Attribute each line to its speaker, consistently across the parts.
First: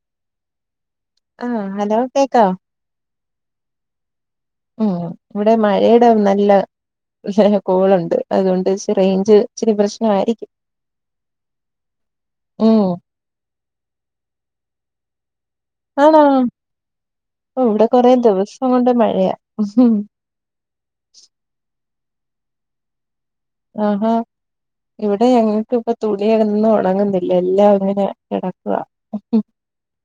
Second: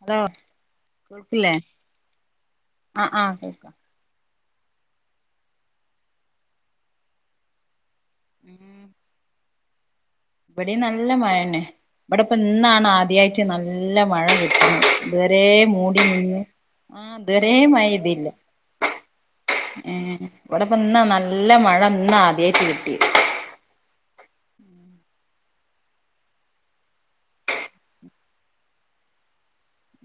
Speaker 1: hello കേക്കില്ലേ
Speaker 2: ആഹ് hello കേക്കാവോ
Speaker 1: ആഹ ആഹ കേൾക്കാം
Speaker 2: ഉം ഇവിടെ മഴയുടെ നല്ല കോളുണ്ട് അതുകൊണ്ട് റേഞ്ച് ഇച്ചിരി പ്രശ്നാ
Speaker 1: ഇവിടെ നല്ല മഴന്നെ ഇവിടെ ഇപ്പ
Speaker 2: ഉം
Speaker 1: ഇന്നാണ് ആദ്യമായിട്ട് നല്ല മഴ കിട്ടുന്നത് ഇതുവരെ മൂടി
Speaker 2: ആണോ
Speaker 1: നിന്ന് ആഹ ഇതുവരെ
Speaker 2: ഓ
Speaker 1: മഴ
Speaker 2: ഇവിടെ കൊറേ
Speaker 1: പെയ്തില്ല
Speaker 2: ദിവസം കൊണ്ട് മഴയാ ഉം
Speaker 1: ഉ ഇവിടെപ്പന്നാ നല്ല മഴ ഇന്ന ആദ്യമായിട്ട് കിട്ടി
Speaker 2: ആഹ ഇവിടെ ഞങ്ങക്ക് ഇപ്പൊ തുണിയൊന്നും ഉണങ്ങുന്നില്ല എല്ലാം അങ്ങനെ കിടക്കുക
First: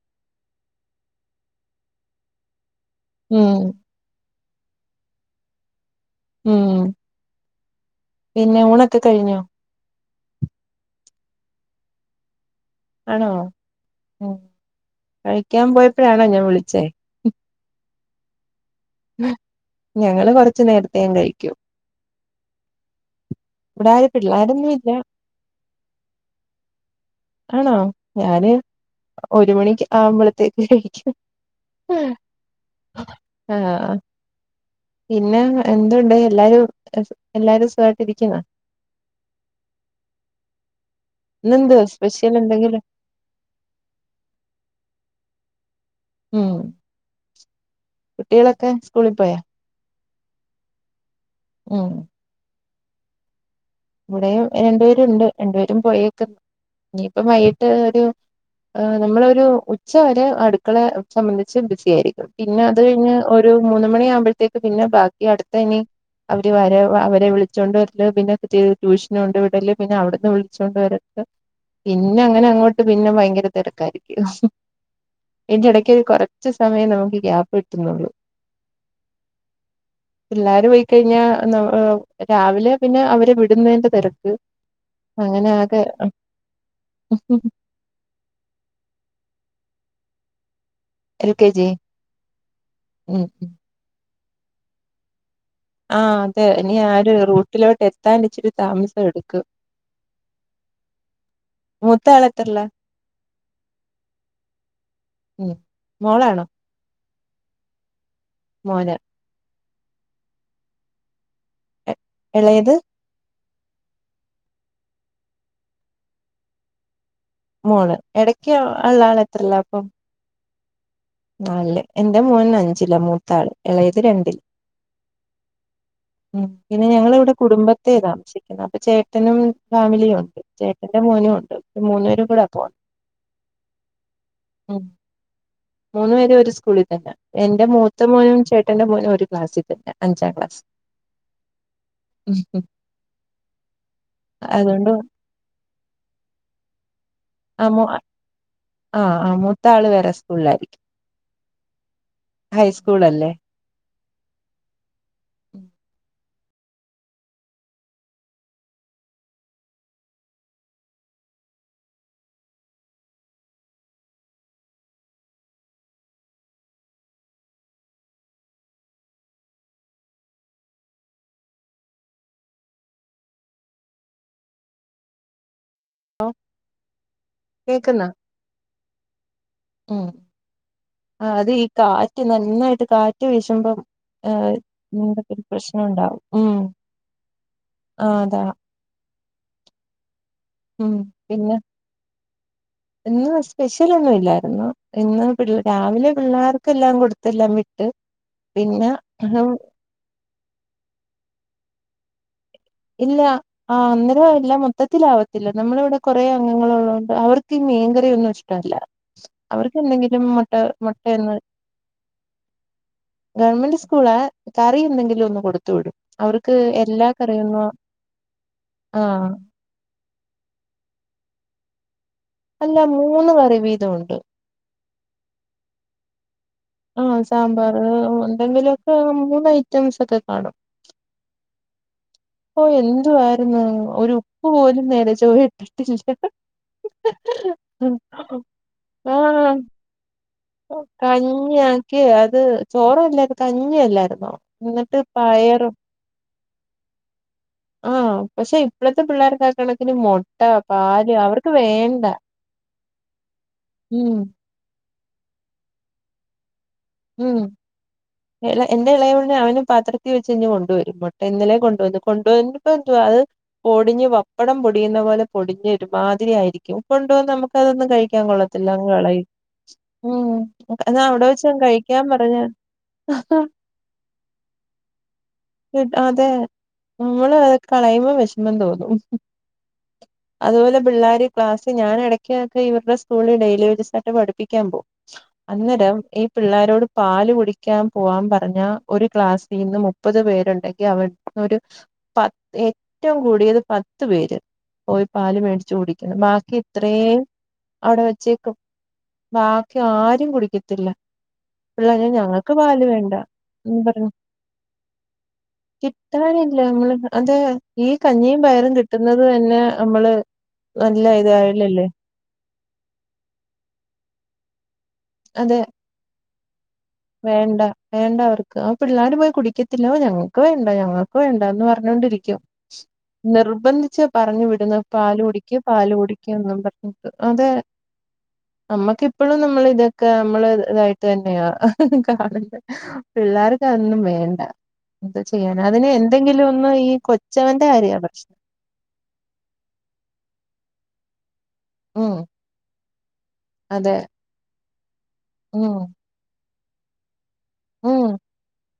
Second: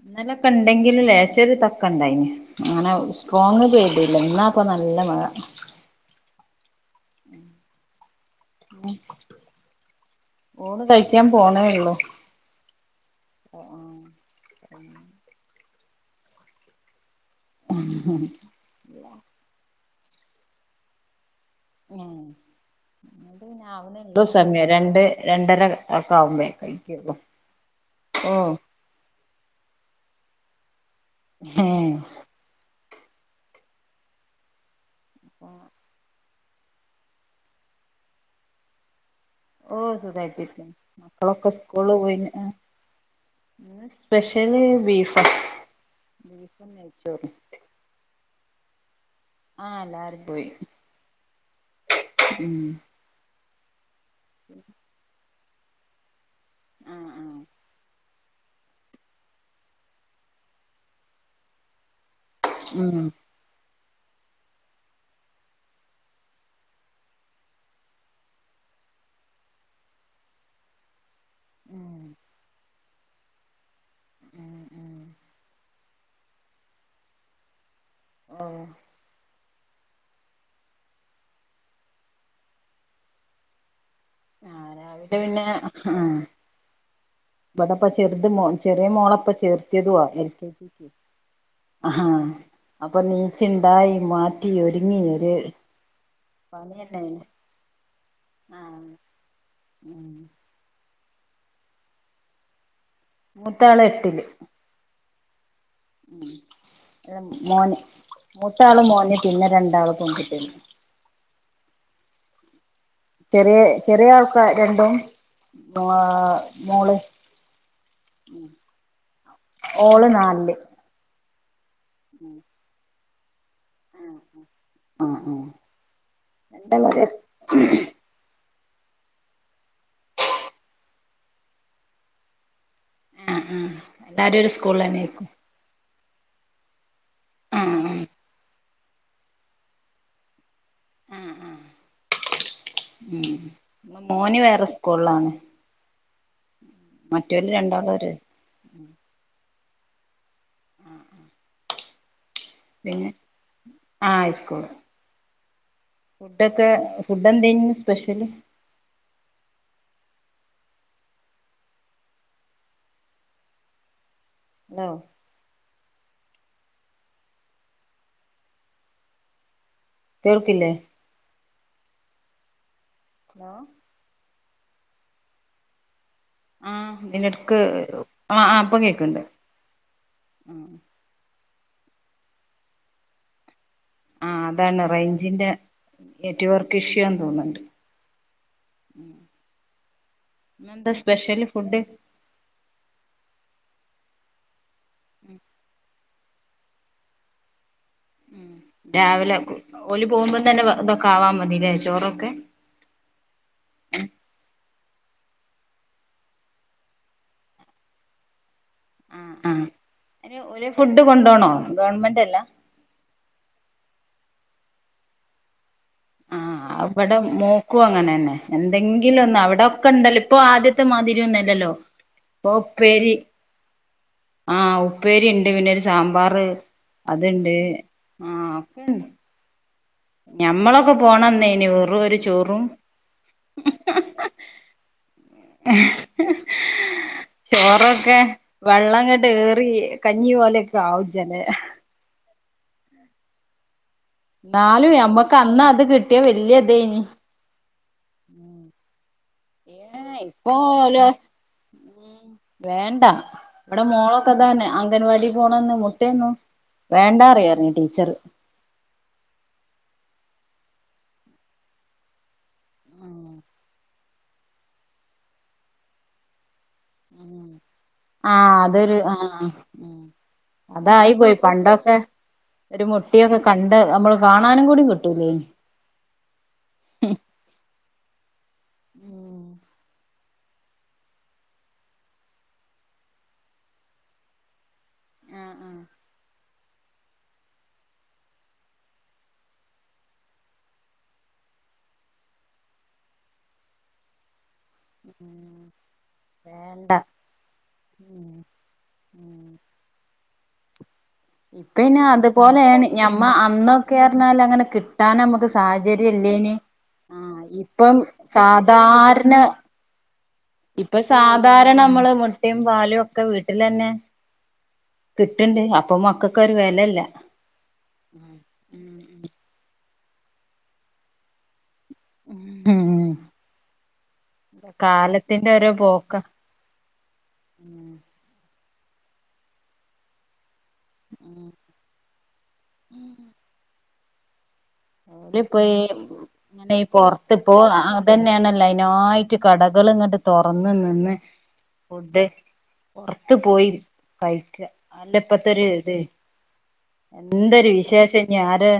Speaker 1: ഇന്നലൊക്കെ ഉണ്ടെങ്കിൽ ലേശോരു തക്ക ഉണ്ടായിന് അങ്ങനെ
Speaker 2: ഉം
Speaker 1: സ്ട്രോങ് പെയ്തില്ല ഇന്ന ഇപ്പൊ നല്ല മഴ
Speaker 2: ഉം പിന്നെ ഊണൊക്കെ കഴിഞ്ഞോ
Speaker 1: ഊണ് കഴിക്കാൻ പോണേ ഉള്ളൂ
Speaker 2: ആണോ കഴിക്കാൻ പോയപ്പോഴാണോ ഞാൻ വിളിച്ചേ
Speaker 1: ഉ
Speaker 2: ഞങ്ങള് കൊറച്ച നേരത്തേ കഴിക്കൂ ഇവിടെ ആരും
Speaker 1: സമയം
Speaker 2: പിള്ളോരൊന്നും ഇല്ല
Speaker 1: രണ്ട് രണ്ടര ഒക്കെ ആവുമ്പോ
Speaker 2: ആണോ ഞാന് ഒരു മണിക്ക് ആവുബ്ബളത്തേക്ക് കഴ
Speaker 1: ആഹ
Speaker 2: ആഹ പിന്നെ എന്തുണ്ട് എല്ലാരും എല്ലാരും സുഖയിട്ട് ഇരിക്കുന്ന
Speaker 1: ഓഹ സുഖായിട്ട് ഇരിക്കുന്നു മക്കളൊക്കെ
Speaker 2: ഇന്നെന്തുവാ
Speaker 1: സ്കൂളിൽ പോയി
Speaker 2: സ്പെഷ്യൽ എന്തെങ്കിലും
Speaker 1: സ്പെഷ്യല് ബീഫ് നീ
Speaker 2: ഉം
Speaker 1: കയിച്ചോ
Speaker 2: കുട്ടികളൊക്കെ സ്കൂളിൽ പോയാ
Speaker 1: ആഹ എല്ലാരും പോയി
Speaker 2: ഉം ഇവിടെ രണ്ടുപേരുണ്ട് രണ്ടുപേരും പോയിേക്കുന്നു
Speaker 1: ആഹ്
Speaker 2: ഇനിയിപ്പ
Speaker 1: ആഹ്
Speaker 2: വൈകീട്ട് ഒരു ആ നമ്മളൊരു ഉച്ച വരെ അടുക്കള സംബന്ധിച്ച് ബിസി ആയിരിക്കും പിന്നെ അത്
Speaker 1: ഉം
Speaker 2: കഴിഞ്ഞ് ഒരു മൂന്നു മണി ആകുമ്പോയത്തേക്ക് പിന്നെ ബാക്കി അടുത്ത ഇനി അവരെ വിളിച്ചോണ്ട് വരാ ത് ട്യൂക്ഷൻ കൊണ്ട് വിടൽ പിന്നെ അവിടുന്ന് വിളിച്ചോണ്ട് വരൽ
Speaker 1: ഉം
Speaker 2: പിന്നെ അങ്ങനെ അങ്ങോട്ട് പിന്നെ ഭയങ്കര തിരക്കായിരിക്കും
Speaker 1: ഉം ഉം
Speaker 2: എന്റെ ഇട കുറച്ച് സമയം നമുക്ക് ഗ്യാപ്പ് കിട്ടുന്നുള്ളൂ
Speaker 1: ഓ
Speaker 2: പിള്ളാര് പോയി കഴിഞ്ഞാ രാവിലെ പിന്നെ അവരെ വിടുന്നതിന്റെ തിരക്ക്
Speaker 1: ആഹ് രാവിലെ
Speaker 2: അങ്ങനെ ആകെ
Speaker 1: ഇവിടപ്പ ചെറുത് മോൻ ചെറിയ മോളഇപ്പം ചേർത്തിയതുമാണ് L K G
Speaker 2: L K G
Speaker 1: ആഹാ അപ്പൊ
Speaker 2: ഉം
Speaker 1: നീച്ച ഉണ്ടായി മാറ്റി ഒരുങ്ങി ഒരു
Speaker 2: ആഹ അതെ ഇനി ആ
Speaker 1: പണിയന്നെ
Speaker 2: ഒരു റൂറ്റിലേക് എത്തി വത്താനിച്ചിട്ടു
Speaker 1: ആഹ്
Speaker 2: താമസം എടുക്കും
Speaker 1: ഉം
Speaker 2: മൂത്താൾ എത്രേലാ
Speaker 1: മൂത്താൾ എട്ടില്
Speaker 2: ഉം മോളാണോ
Speaker 1: മോന് മൂത്താൾ മോന് പിന്നെ രണ്ടാള് പെൺകുട്ടികള്
Speaker 2: ഇളയത്
Speaker 1: ചെറിയ ചെറിയ ആൾക്കാർ രണ്ടും മോള്
Speaker 2: മോൾ ഇടക്ക് ഉള്ള ആളു എത്രലാ അപ്പൊ
Speaker 1: ഓള് നാലില്
Speaker 2: നല്ില് എറെ മോന് അഞ്ചില്ല മൂത്താള് ഇളയത് രണ്ടില്
Speaker 1: ആഹ് ആഹ്
Speaker 2: ഉ പിന്നെ
Speaker 1: രണ്ടാളും ഒരേ
Speaker 2: ഞങ്ങള
Speaker 1: സ്
Speaker 2: ഇവിടെ കുടുംബത്തെ താമസും അപ്പൊ ചേട്ടനും ഫാമിലിയും ഉണ്ട് ചേട്ടന്റെ മോനും ഉണ്ട് മൂന്നൂരും കൂടെ പോ
Speaker 1: ആ ആ എല്ലാരും ഒരു സ്കൂള തന്നെക്കും
Speaker 2: മൂന്നു പേ ഒരു സ്കൂളിൽ തന്നെ എന്റെ
Speaker 1: ഉം
Speaker 2: മൂത്ത മോനും ചേട്ടന്റെ മോനും ഒരു ക്ലാസ്സിൽ തന്നെ അഞ്ചാം ക്ലാസ്
Speaker 1: ഉ ന മോനി വേറെ
Speaker 2: അതുകൊണ്ട്
Speaker 1: സ്കൂളാണ്
Speaker 2: ആ
Speaker 1: ഒര്
Speaker 2: ആ ആ മൂത്ത ആള് വേരെ സ്കൂളിലായിരിക്കും ഹൈസ്കൂൾ അല്ലേ
Speaker 1: ആ് സ്കൂൾ
Speaker 2: ഉം
Speaker 1: ഫുഡൊക്കെ ഫുഡ് എന്ത ചെയു സ്പെഷ്യല് ആഹ കേർക്കില്ലേ ഹലോ
Speaker 2: ഹലോ
Speaker 1: ആഹ ഇന്നടക്ക്
Speaker 2: കേക്കുന്നോ
Speaker 1: ആ അപ്പം കേക്കണ്ട്
Speaker 2: ഉം ആ അത് ഈ കാറ്റ് നന്നായിട്ട് കാറ്റ് വീശുമ്പം ആ
Speaker 1: അതാണ്
Speaker 2: എന്തൊക്ക ഒരു
Speaker 1: റേഞ്ചിന്റെ
Speaker 2: പ്രശ്നം ഉണ്ടാവും
Speaker 1: നെറ്റ്
Speaker 2: ഉം
Speaker 1: വർക്ക് ഇഷ്യൂന്ന് തോന്നുന്നുണ്ട്
Speaker 2: ആഹ അതാ ഉം
Speaker 1: ഇന്നെന്താ സ്പെഷ്യല്
Speaker 2: പിന്നെ
Speaker 1: ഫുഡ്
Speaker 2: എന്ന സ്പെഷ്യൽ ഒന്നും ഇല്ലായിരുന്നു ഇന്ന് പി രാവിലെ പിള്ളേർക്കെല്ലാം കൊടുത്തില്ല
Speaker 1: ഉം രാവിലെ ഓല് പോകുമ്പോ തന്നെ ഇതൊക്കെ ആവാ മതില്ലേ ചോറൊക്കെ
Speaker 2: ഇല്ല ആ അന്നേരം ഇല്ല മൊത്തത്തില് ആവ പല്ല നമ്മളിവിടെ കുറേ അംഗങ്ങള ഉള്ളതുണ്ട് അവർക്ക് മീൻകറി ഒന്നും ഇഷ്ട ല്ല
Speaker 1: ആ ആ
Speaker 2: അവർക്ക് എന്തെങ്കിലും
Speaker 1: അയ്ന്
Speaker 2: മുട്ട
Speaker 1: ഓല് ഫുഡ്
Speaker 2: മുട്ടയന്ന്
Speaker 1: കൊണ്ടോണോ ഗവൺമെന്റ് അല്ല
Speaker 2: ഗവൺമെന്റ് സ്കൂള കറി എന്തെങ്കിലും ഒന്ന് കൊടുത്തു വിടും അവർക്ക് എല്ലാ കറിയൊന്നും
Speaker 1: നോക്കു അങ്ങനെ തന്നെ എന്തെങ്കിലും
Speaker 2: ആഹ്
Speaker 1: ഒന്നും അവിടെൊക്കെ ഉണ്ടല്ലോ ഇപ്പൊ ആദ്യത്തെ മാതിരിൊന്നും ഇല്ലല്ലോ
Speaker 2: അല്ല മൂന്ന് വറി വീതമാണ്
Speaker 1: ആഹ് ഉപ്പേരി ഉണ്ട് പിന്നെരു സാമ്പാർ
Speaker 2: ആഹ്
Speaker 1: അതുണ്ട്
Speaker 2: സാമ്പാർ
Speaker 1: ആഹ അപ്പ
Speaker 2: എന്തെങ്കിലുമൊക്കെ മൂന്ന് ഐറ്റംസ് ഒക്കെ കാണും
Speaker 1: ഞമ്മളൊക്കെ പോണന്നെ ഇനി വെറ
Speaker 2: ഓ എന്തു ആായിരുന്നു ഒരു ഉപ്പ് പോലും നേരെ ചോ ഇട്ടിട്ടില്ല
Speaker 1: ചോറൊക്കെ വെള്ളംങ്ങട്ട്
Speaker 2: ആഹ
Speaker 1: ഏറി കഞ്ഞി പോലെയൊക്കെ ആവും ചെല
Speaker 2: കഞ്ഞി ആക്കിയ അത് ചോറല്ലത് കഞ്ഞ അല്ല
Speaker 1: എന്നാലും നമ്മക്ക് അന്ന അത് കിട്ടിയാ വല്യതഞ്ഞ
Speaker 2: ആഹ പക്ഷെ ഇപ്പോഴത്തെ പിള്ളേർക്ക ആാക്കണങ്കന്
Speaker 1: ഏഹ്
Speaker 2: മുട്ട
Speaker 1: ഇപ്പൊ ഓല്
Speaker 2: പാല് അവർക്ക് വേണ്ട
Speaker 1: ഉം വേണ്ട ഇവിടെ
Speaker 2: ഉം
Speaker 1: മോളൊക്കെതന്നെ അംഗൻവാടി പോണന്ന് മുട്ടന്നു
Speaker 2: ഉം എന്റെ ഇളയംമടെ അവനും പാത്ര ത്തി വെ കഴഞ് കൊണ്ടുവ വരും മുട്ട ഇന്നലെ കൊണ്ടുവന്നന്ന് കൊണ്ടുവന്നപ്പോ എന്തു അത് പൊടിഞ്ഞഞ് വപ്പടം പൊടിയുന്ന പോലെ പൊടിഞ്ഞൊ ഒരുമാതിരി ആയിരിക്കും കൊണ്ട നമുക്ക്തൊന്നും കഴിക്കാൻ
Speaker 1: ആഹ്
Speaker 2: കൊള്ളത്തില്ല
Speaker 1: അതൊരു
Speaker 2: കളയും
Speaker 1: ആഹ് ഉം
Speaker 2: ഉം
Speaker 1: അതായി
Speaker 2: അവിടെ
Speaker 1: പോയി
Speaker 2: വെച്ച ക
Speaker 1: പണ്ടൊക്കെ
Speaker 2: പറഞ്ഞാ
Speaker 1: ഒരു മുട്ടയൊക്കെ കണ്ട് നമ്മള് കാണാനും കൂടി കിട്ടൂലേനി
Speaker 2: അതെ നമ്മള് അത കളയുമ്പോം വിഷമം തോന്നും
Speaker 1: ഉം
Speaker 2: അതുപോലെ പിള്ളേരി ക്ലാസ് ഞാന് ഇടയ്ക്കൊക്കെ ഇവരുടെ സ്കൂളിൽ ഡെയിലി യജസായിട്ട് പഠിപ്പിക്കൻ പോകും
Speaker 1: ആഹ് ആഹ്
Speaker 2: അന്നേരം ഈ പിള്ളേ അവരോട് പാല് കുടിക്കാൻ പോവാാൻ പറഞ്ഞാ ഒരു ക്ലാസ്സിൽന്ന് മുപ്പത് പേരുണ്ടെങ്കിൽ അവവിടെന്ന് ഒരു പത്ത് ഏറ്റവും കൂടിയത് പത്ത് പേര് പോയി പാല് മേടച്ച് കുടിക്കണം ബാക്കി
Speaker 1: വേണ്ട
Speaker 2: ഇത്രയും അവിടെ
Speaker 1: ഉം
Speaker 2: വെച്ചേക്കും ബാക്കി ആരും കുടിക്കത്തില്ല
Speaker 1: ഇപ്പന്നെ
Speaker 2: പിള്ളേര് ഞങ്ങൾക്ക് പാല്
Speaker 1: അതുപോലെയാണ്
Speaker 2: വേണ്ട
Speaker 1: ഞമ്മ
Speaker 2: എന്ന് പറഞ്ഞു
Speaker 1: അന്നൊക്കെറിഞ്ഞാൽ അങ്ങനെ കിട്ടാൻ നമ്മുക്ക് സാഹചര്യമല്ല
Speaker 2: ഇപ്പല്ല നമ്മള് അത ഈ കഞ്ഞിയും പയറും കിട്ടുന്നത്
Speaker 1: സാധാരണ
Speaker 2: തന്നെ നമ്മള്
Speaker 1: ഇപ്പൊ
Speaker 2: നല്ല
Speaker 1: സാധാരണ
Speaker 2: ഇതായില്ലല്ലേ
Speaker 1: നമ്മള് മു മുട്ടയും പാലും ഒക്കെ വീട്ടിൽ തന്നെ
Speaker 2: അതെ
Speaker 1: കിട്ടണ്ട് അപ്പൊ മക്കൾക്ക ഒരു വേ
Speaker 2: വേണ്ട വേണ്ട അവർക്ക് ആ പിള്ളാര് പോയി കുടിക്കത്തില്ല ഞങ്ങൾക്ക് വേണ്ട ഞങ്ങൾക്ക് വേണ്ട എന്ന് പറ പറഞ്ഞോണ്ടിരിക്കും
Speaker 1: ഉം ഉം
Speaker 2: നിർബന്ധിച്ച്ച് പറഞ്ഞു വിടുന്ന പാല്
Speaker 1: കാലത്തിന്റെ
Speaker 2: കുടിക്ക്
Speaker 1: ഓരോ
Speaker 2: പാല്
Speaker 1: പോക്കാ
Speaker 2: കുടിക്ക് പറഞ്ഞിട്ട് അതെ നമ്മക്കിപ്പോഴും നമ്മൾ ഇതൊക്കെ നമ്മള് ഇതായിട്ട് തന്നെയ
Speaker 1: ഉം
Speaker 2: കാണണ്ട പിള്ളേർക്ക് അന്നും വേണ്ട എന്താ ചെയ്യാന അതിന്
Speaker 1: [unintelligible]
Speaker 2: എന്തെങ്കിലും ഒന്ന്
Speaker 1: അങ്ങനെ ഈ പുറത്ത്പ്പോ
Speaker 2: കൊച്ചവന്റെ കാര്യ പ്രശ്നം
Speaker 1: അതന്നെയാണല്ലോ അതിനായിട്ട് കടകൾ ഇങ്ങട്ട് തുറന്ന നിന്ന്
Speaker 2: ഉം
Speaker 1: ഫുഡ് പുറത്ത പോയി
Speaker 2: അതെ
Speaker 1: കഴിക്കുക അല്ലപ്പത്തെര്
Speaker 2: ഉം
Speaker 1: ഇത എന്തൊരു
Speaker 2: ഉം
Speaker 1: വിശേഷം ഇനിരു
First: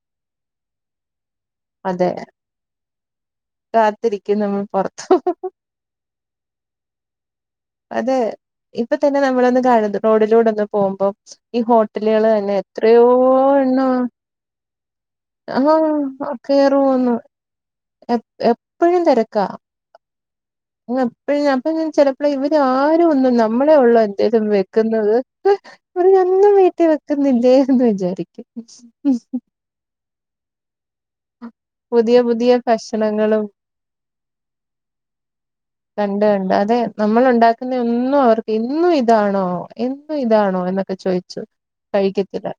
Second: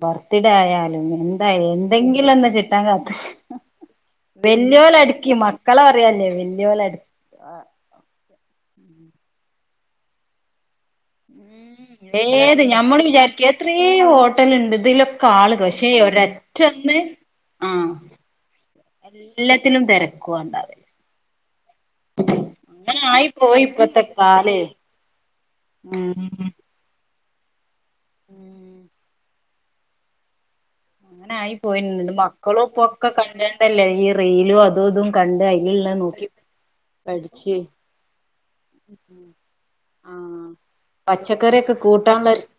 Speaker 1: ബർത്ത്ഡേ ആയാലും എന്താ
Speaker 2: അതെ
Speaker 1: എന്തെങ്കിലും ഒന്ന് കിട്ടാൻ
Speaker 2: കാത്തിരിക്കും നമ്മൾ
Speaker 1: വല്ലിയ പോലെ
Speaker 2: പൊറത്ത്
Speaker 1: അടുക്കി മക്കളെ പറയല്ലേ വല്യയല അടുക്കി
Speaker 2: അതെ ഇപ്പ തന്നെ നമ്മളൊന്ന് കാണന്ന് റോഡിലൂടെന്ന് പോകുമ്പോ ഈ ഹോട്ടലുകൾ തന്നെ
Speaker 1: ഏത് ഞമ്മള്
Speaker 2: എത്രയോ
Speaker 1: വിചാരിക്കും എത്രേ
Speaker 2: എണ്ണ
Speaker 1: ഹോട്ടലുണ്ട് ഇതിലൊക്കെ ആള് പക്ഷേ
Speaker 2: ആ
Speaker 1: ഒരൊറ്റ ഒന്ന്
Speaker 2: കേറോന്നു
Speaker 1: ആഹ്
Speaker 2: എ എപ്പഴും തിരക്കാ
Speaker 1: എല്ലാത്തിനും തിരക്കുവാ ഉണ്ടാവല്
Speaker 2: എപ്പഴും അ ചിലപ്പോൾ ഇവര്
Speaker 1: അങ്ങനെ
Speaker 2: ആരും
Speaker 1: ആയി
Speaker 2: ഒന്നും
Speaker 1: പോയി
Speaker 2: നമ്മളെ ഉള്ള
Speaker 1: ഇപ്പത്തെ
Speaker 2: എന്തായും
Speaker 1: കാലേ
Speaker 2: വെക്കുന്നത് ഇവര്
Speaker 1: ഉം
Speaker 2: ഒന്നും വീട്ടിൽ വെ ക്കുന്നില്ലേന്ന് വിചാരിക്കും
Speaker 1: ഉം അങ്ങനെ ആയി പോയിണ്ട്
Speaker 2: പുതിയ പുതിയ
Speaker 1: മക്കളും ഇപ്പൊക്കെ
Speaker 2: ഭക്ഷണങ്ങളും
Speaker 1: കണ്ടണ്ടല്ലേ ഈ റെയിലും അതും ഇതും കണ്ട് അതിലുള്ള
Speaker 2: കണ്ട
Speaker 1: നോക്കി
Speaker 2: കണ്ട് അതെ നമ്മൾ
Speaker 1: പഠിച്ച്
Speaker 2: ഉണ്ടാക്കുന്ന ഒന്നും അവർക്ക് എന്നും ഇതാണോ എന്നും ഇതാണോ എന്നൊക്കെ ചോദിച്ചു
Speaker 1: പച്ചക്കറൊക്കെ കൂട്ടാനുള്ളരു
Speaker 2: കഴിക്കത്തില്ല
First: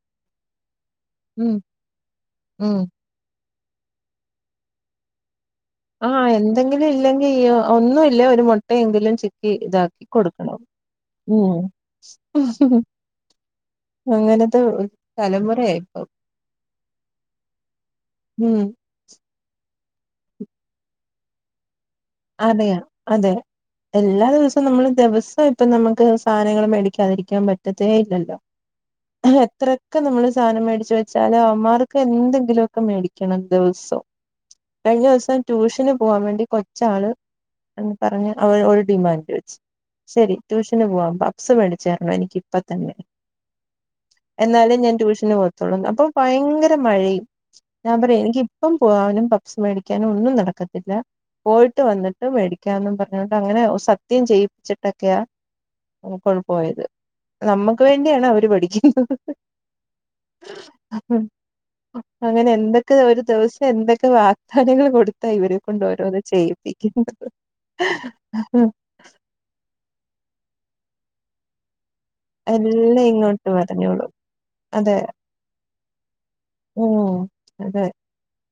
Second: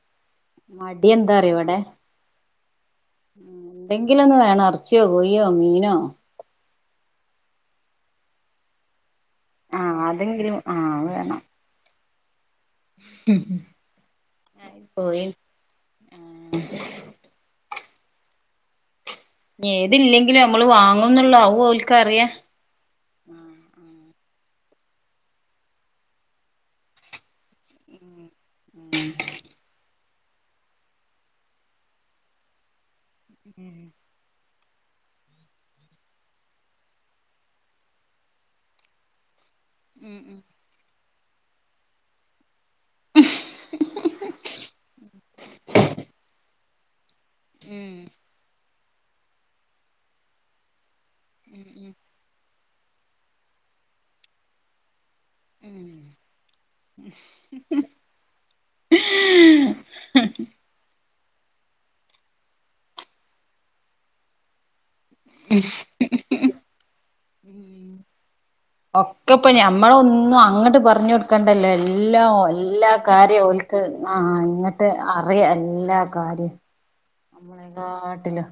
Speaker 1: മടി എന്താറ
Speaker 2: ഉം
Speaker 1: ഇവിടെ
Speaker 2: ഉം
Speaker 1: എന്തെങ്കിലൊന്ന് വേണം ഇറച്ചിയോ കൊയിയോ മീനോ
Speaker 2: ആഹ് എന്തെങ്കിലും ഇല്ലെങ്കിൽ ഒന്നും ഇല്ല ഒരു മുട്ടയെങ്കിലും
Speaker 1: ആഹ്
Speaker 2: ക്കിഇതാക്കി
Speaker 1: അതെങ്കിലും
Speaker 2: കൊടുക്കണം
Speaker 1: ആഹ്
Speaker 2: ഉ
Speaker 1: വേണം
Speaker 2: അങ്ങനത്തെ
Speaker 1: കോഴി
Speaker 2: തലമുറയായിപ്പ ഉം
Speaker 1: ഏതില്ലെങ്കിലും നമ്മള് വാങ്ങ എന്നുള്ളാവോ
Speaker 2: അതെയ അതെ എല്ലാ ദിവസവും നമ്മള് ദിവസം ഇപ്പം നമുക്ക് സാധനങ്ങളും മേടിക്കാതിരിക്കാൻ പറ്റത്തേ ഇല്ലല്ലോ
Speaker 1: ഉം
Speaker 2: എത്രയൊക്കെ നമ്മള് സാധനം മേടിച്ചു വെച്ചാല് അവന്മാർക്ക് എന്തെങ്കിലുമ ഒക്കെ മേടിക്കും ക്കണംദിവസം കഴിഞ്ഞ ദിവസം ട്യൂഷന് പോകാൻ വേണ്ടി കൊ ച്ചവള് എന്ന് പറഞ്ഞ് അവ ഒരു ഡിമാൻഡ് വെച്ച്
Speaker 1: ഉം
Speaker 2: ശരി ട്യൂഷന് പോവാമ്പാ സ് മേടിച്ചേരണം എനിക്ക് ഇപ്പ എന്ന്എന്നാലേ ഞാൻ ട്യൂഷന് പോത്തോളൂ അപ്പൊ ഭയങ്കര മഴയും ഞാൻ
Speaker 1: ഉം
Speaker 2: പറയാ എനിക്ക് ഇപ്പം പോവാനും പപ്സ് മേടിക്കാനും ഒന്നും നടക്കത്തില്ല പോയിട്ട് വന്നിട്ട് മേടിക്കാന്ന് പറഞ്ഞോണ്ട് അങ്ങനെ സത്യം ചെയ്യിപ്പിച്ചിട്ടൊക്കെയാ
Speaker 1: ഉം
Speaker 2: കൂടപോയത് നമ്മക്ക് വേണ്ടിയാണ് അവര് പഠിക്കുന്നത്
Speaker 1: അ [unintelligible]
Speaker 2: അങ്ങനെ എന്തൊക്കെ ഒരു ദിവസം എന്തൊക്കെ വാഗ്ദാനങ്ങൾ കൊടുത്താ ഇവരെ കൊണ്ട് ഓരോന്ന് ചെയ്യിപ്പിക്കുന്നത്
Speaker 1: ഒക്കെപ്പൊ ഞമ്മള ഒന്നും അങ്ങോട്ട് പറഞ്ഞഞ് കൊടുക്കണ്ടല്ലോ എല്ലാ എല്ലാ
Speaker 2: എല്ലാം
Speaker 1: കാര്യ
Speaker 2: ഇങ്ങോട്ട്
Speaker 1: ഓൾക്ക്
Speaker 2: പറഞ്ഞോളും
Speaker 1: ആ അങ്ങിട്ട്
Speaker 2: അതെ
Speaker 1: അറിയാം എല്ലാ കാര്യ
Speaker 2: ഉം
Speaker 1: നമ്മളെ
Speaker 2: അതെ
Speaker 1: കാട്ടില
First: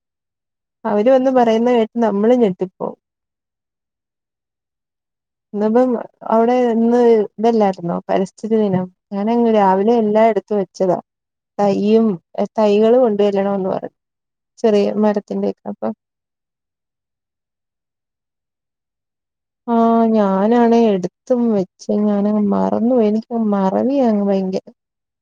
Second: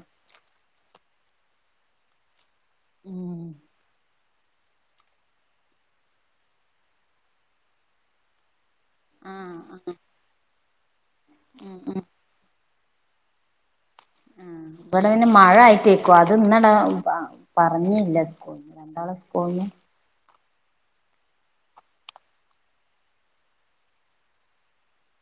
Speaker 2: അവര് വന്ന് പറയുന്ന കേട്ട് നമ്മള് ഞെട്ടിപ്പോ ഇന്ന്ഇപ്പം അവിടെ ഇന്ന് ഇതല്ലായിരുന്നോ പരിസ്ഥിതി ദിനം അങ്ങനെ
Speaker 1: ആഹ്
Speaker 2: രാവിലെ
Speaker 1: ആഹ്
Speaker 2: എല്ലായിടത്തു വെച്ചതാ
Speaker 1: ഉം ഉം
Speaker 2: തയ്യും തൈകള് കൊണ്ടുചെല്ലണോന്ന് പറഞ്ഞു
Speaker 1: ആ
Speaker 2: ചെറിയ
Speaker 1: ഇവിടെ പിന്നെ മഴ
Speaker 2: മരത്തിന്റെയൊക്കെ അപ്പം
Speaker 1: ആയിട്ടേക്കുവ അത് ഇന്നട പറഞ്ഞില്ല ഓ ഇന്ന് രണ്ടാളും സ്കൂളില്
Speaker 2: ഞാനാണ് എടുത്തും വെച്ച് ഞാനങ്ങ് മറന്നു പോയി എനിക്ക മറവിയാങ്ങ് ഭയങ്കര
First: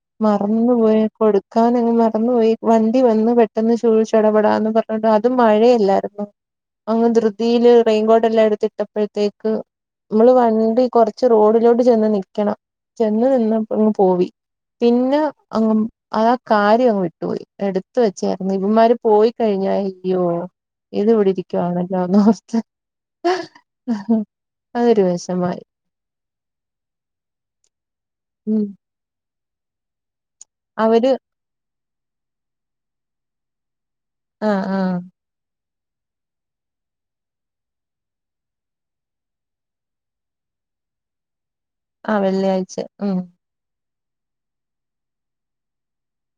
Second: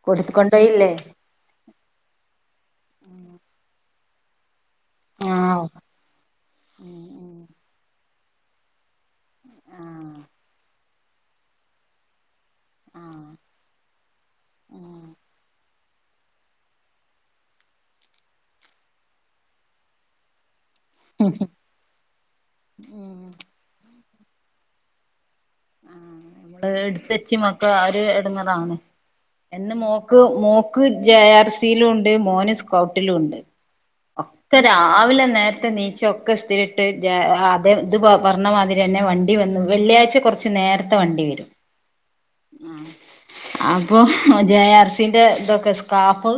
Speaker 1: കൊടുത്ത്
Speaker 2: മറന്നു
Speaker 1: കൊണ്ടോയില്ലേ
Speaker 2: പോയി കൊടുക്കാൻ അങ്ങ് മറന്നു പോയി വണ്ടി വന്ന് പെട്ടെന്ന് തുളിച്ച്ച്ചടപെടാന്ന് പറഞ്ഞ അതു
Speaker 1: ആഹ്
Speaker 2: മഴയല്ലായിരുന്നു
Speaker 1: ഉം
Speaker 2: അങ്ങ്
Speaker 1: ഉം
Speaker 2: ധൃതിയില് റെയിൻകോട്ട് ല്ലായിടുത്ത് ഇട്ടപ്പോഴത്തേക്ക്
Speaker 1: ആഹ്
Speaker 2: നമ്മള് വണ്ടി കുറച്ച് റോഡിലോട്ട് ചെന്ന് നിക്കണം ചെന്ന്
Speaker 1: ആഹ്
Speaker 2: നിന്ന അങ്ങ് പോയി
Speaker 1: ഉം
Speaker 2: പിന്നെ അങ്ങ് അതാ കാര്യം അങ്ങ് വിട്ടുപോയി എടുത്ത വെച്ചായിരുന്നു ഇവമാര് പോയി കഴിഞ്ഞ അയ്യോ ഇത് ഇവിടെ ഇരിക്കുവായാണല്ലോ എന്നോർത്തേ
Speaker 1: ഉം
Speaker 2: അതൊരു വിഷ- മായി
Speaker 1: നമ്മള് എടുത്ത വച്ചി മക്കെ
Speaker 2: ഉം
Speaker 1: ഒരുഎടങ്ങേറാണ് എന്ന് മോ ക്ക് മോക്ക്
Speaker 2: അവര്
Speaker 1: ജെ ആർ സയിലുമുണ്ട് മോന് സ്കൗട്ടിലുമുണ്ട് ഒക്കെ
Speaker 2: ആഹ് ആഹ്
Speaker 1: രാവിലെ നേരത്തെ ണിക്ക ച്ചൊക്കെ ഇസ്തിരിയിട്ട് ഇത് പറഞ്ഞ മാതിരി തന്നെ വണ്ടി വന്നു വെള്ളിയാഴ് കൊറച്ച് കുറച്ച് നേരത്തെ വണ്ടി വരും
Speaker 2: ആ വെള്ളിയാഴ്ച ഉം
Speaker 1: ആ ഇപ്പൊ ജെ ആർ സിന്റെ ഇതൊക്കെ സ്കാർഫ്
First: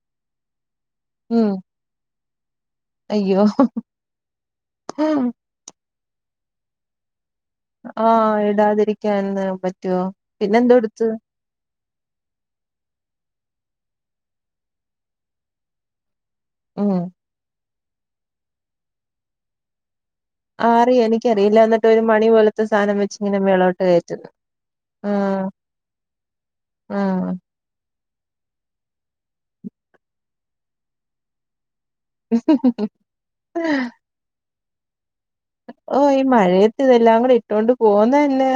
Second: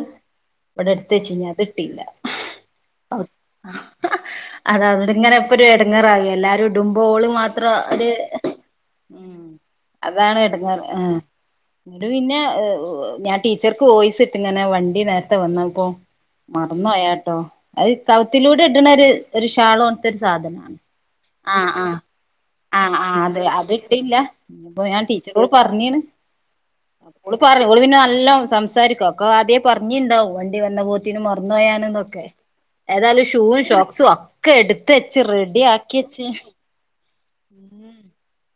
Speaker 1: ഇവിടെ എടുത്ത് വെച്ച്
Speaker 2: ഉം
Speaker 1: അത് ഇട്ടില്ല
Speaker 2: അയ്യോ
Speaker 1: അതോ അവിങ്ങനെപ്പൊ ഒരു ഇടങ്ങറാകും എല്ലാരും ഇടുമ്പോ ഓള് മാത്രം
Speaker 2: ഹ
Speaker 1: ഒരു ഉം
Speaker 2: ഇടാതിരിക്കാന്ന് പറ്റുവോ പിന്നെ എന്തോ എടുത്ത്
Speaker 1: എന്നട് പിന്നെ ഞാൻ ടീച്ചർക്ക് വോയിസ് ഇട്ട് ഇങ്ങനെ വണ്ടി നേരത്തെ വന്ന ഇപ്പോ മറന്നു
Speaker 2: ഉം
Speaker 1: പോയാട്ടോ അത് കഴുത്തിലൂടെ ഇടണ ഒരു ഒരു ഷാള സാധന
Speaker 2: ആറിയ
Speaker 1: ആ
Speaker 2: എനിക്കറിയില്ല
Speaker 1: ആ
Speaker 2: എന്നിട്ട് ഒരു മണി പോലത്തെ
Speaker 1: ആ
Speaker 2: സാധനം
Speaker 1: ആ
Speaker 2: വെച്ച് ഇങ്ങനെ
Speaker 1: അതെ അത്
Speaker 2: മേളോട്ട്
Speaker 1: ഇട്ടില്ല
Speaker 2: കയറ്റുന്നു
Speaker 1: ഞാൻ ടീച്ചോട്
Speaker 2: ആഹ്
Speaker 1: പറഞ്ഞിന്
Speaker 2: ആഹ്
Speaker 1: ഓള് പറ നല്ലാം സംസാരിക്കോ ഒക്കെ അദ്യ പറഞ്ഞിണ്ടാവും വണ്ടി വന്ന പോത്തിനന് മറന്നുപോാണ് ഒക്കെ ഏതായാലും ഷൂ ഷോക്സും ഒക്കെ എടുത്ത് റെഡി ആക്കി
Speaker 2: ഓ ഈ
Speaker 1: വെച്ച്
Speaker 2: മഴയത്ത് ഇതെല്ലാം കൂടെ ഇട്ടോണ്ട്
Speaker 1: ഉം
Speaker 2: പോകുന്നതന്നെ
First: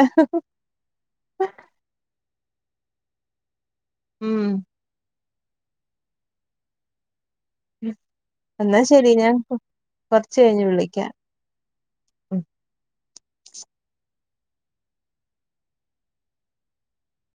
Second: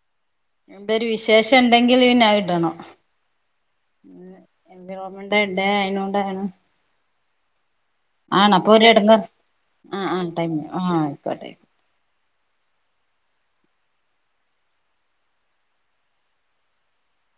Speaker 1: എന്തൊരു വിശേഷം ഉണ്ടെങ്കിൽ പിന്നെ അത് ഇടണം ഇന്ന്
Speaker 2: ഉം
Speaker 1: എൻവയോൺമെന്റ് ഡേ അയിനോണ്ടാണ്
Speaker 2: എന്നാ ശരി
Speaker 1: എടങ്ങേറ്
Speaker 2: ഞാൻ
Speaker 1: ആഹ് ആഹ്
Speaker 2: കൊറച്ച്
Speaker 1: ടൈം
Speaker 2: കഴിഞ്ഞ്
Speaker 1: ആഹ്
Speaker 2: വിളിക്കാം
Speaker 1: ആയിക്കോട്ടെ
Speaker 2: ഉം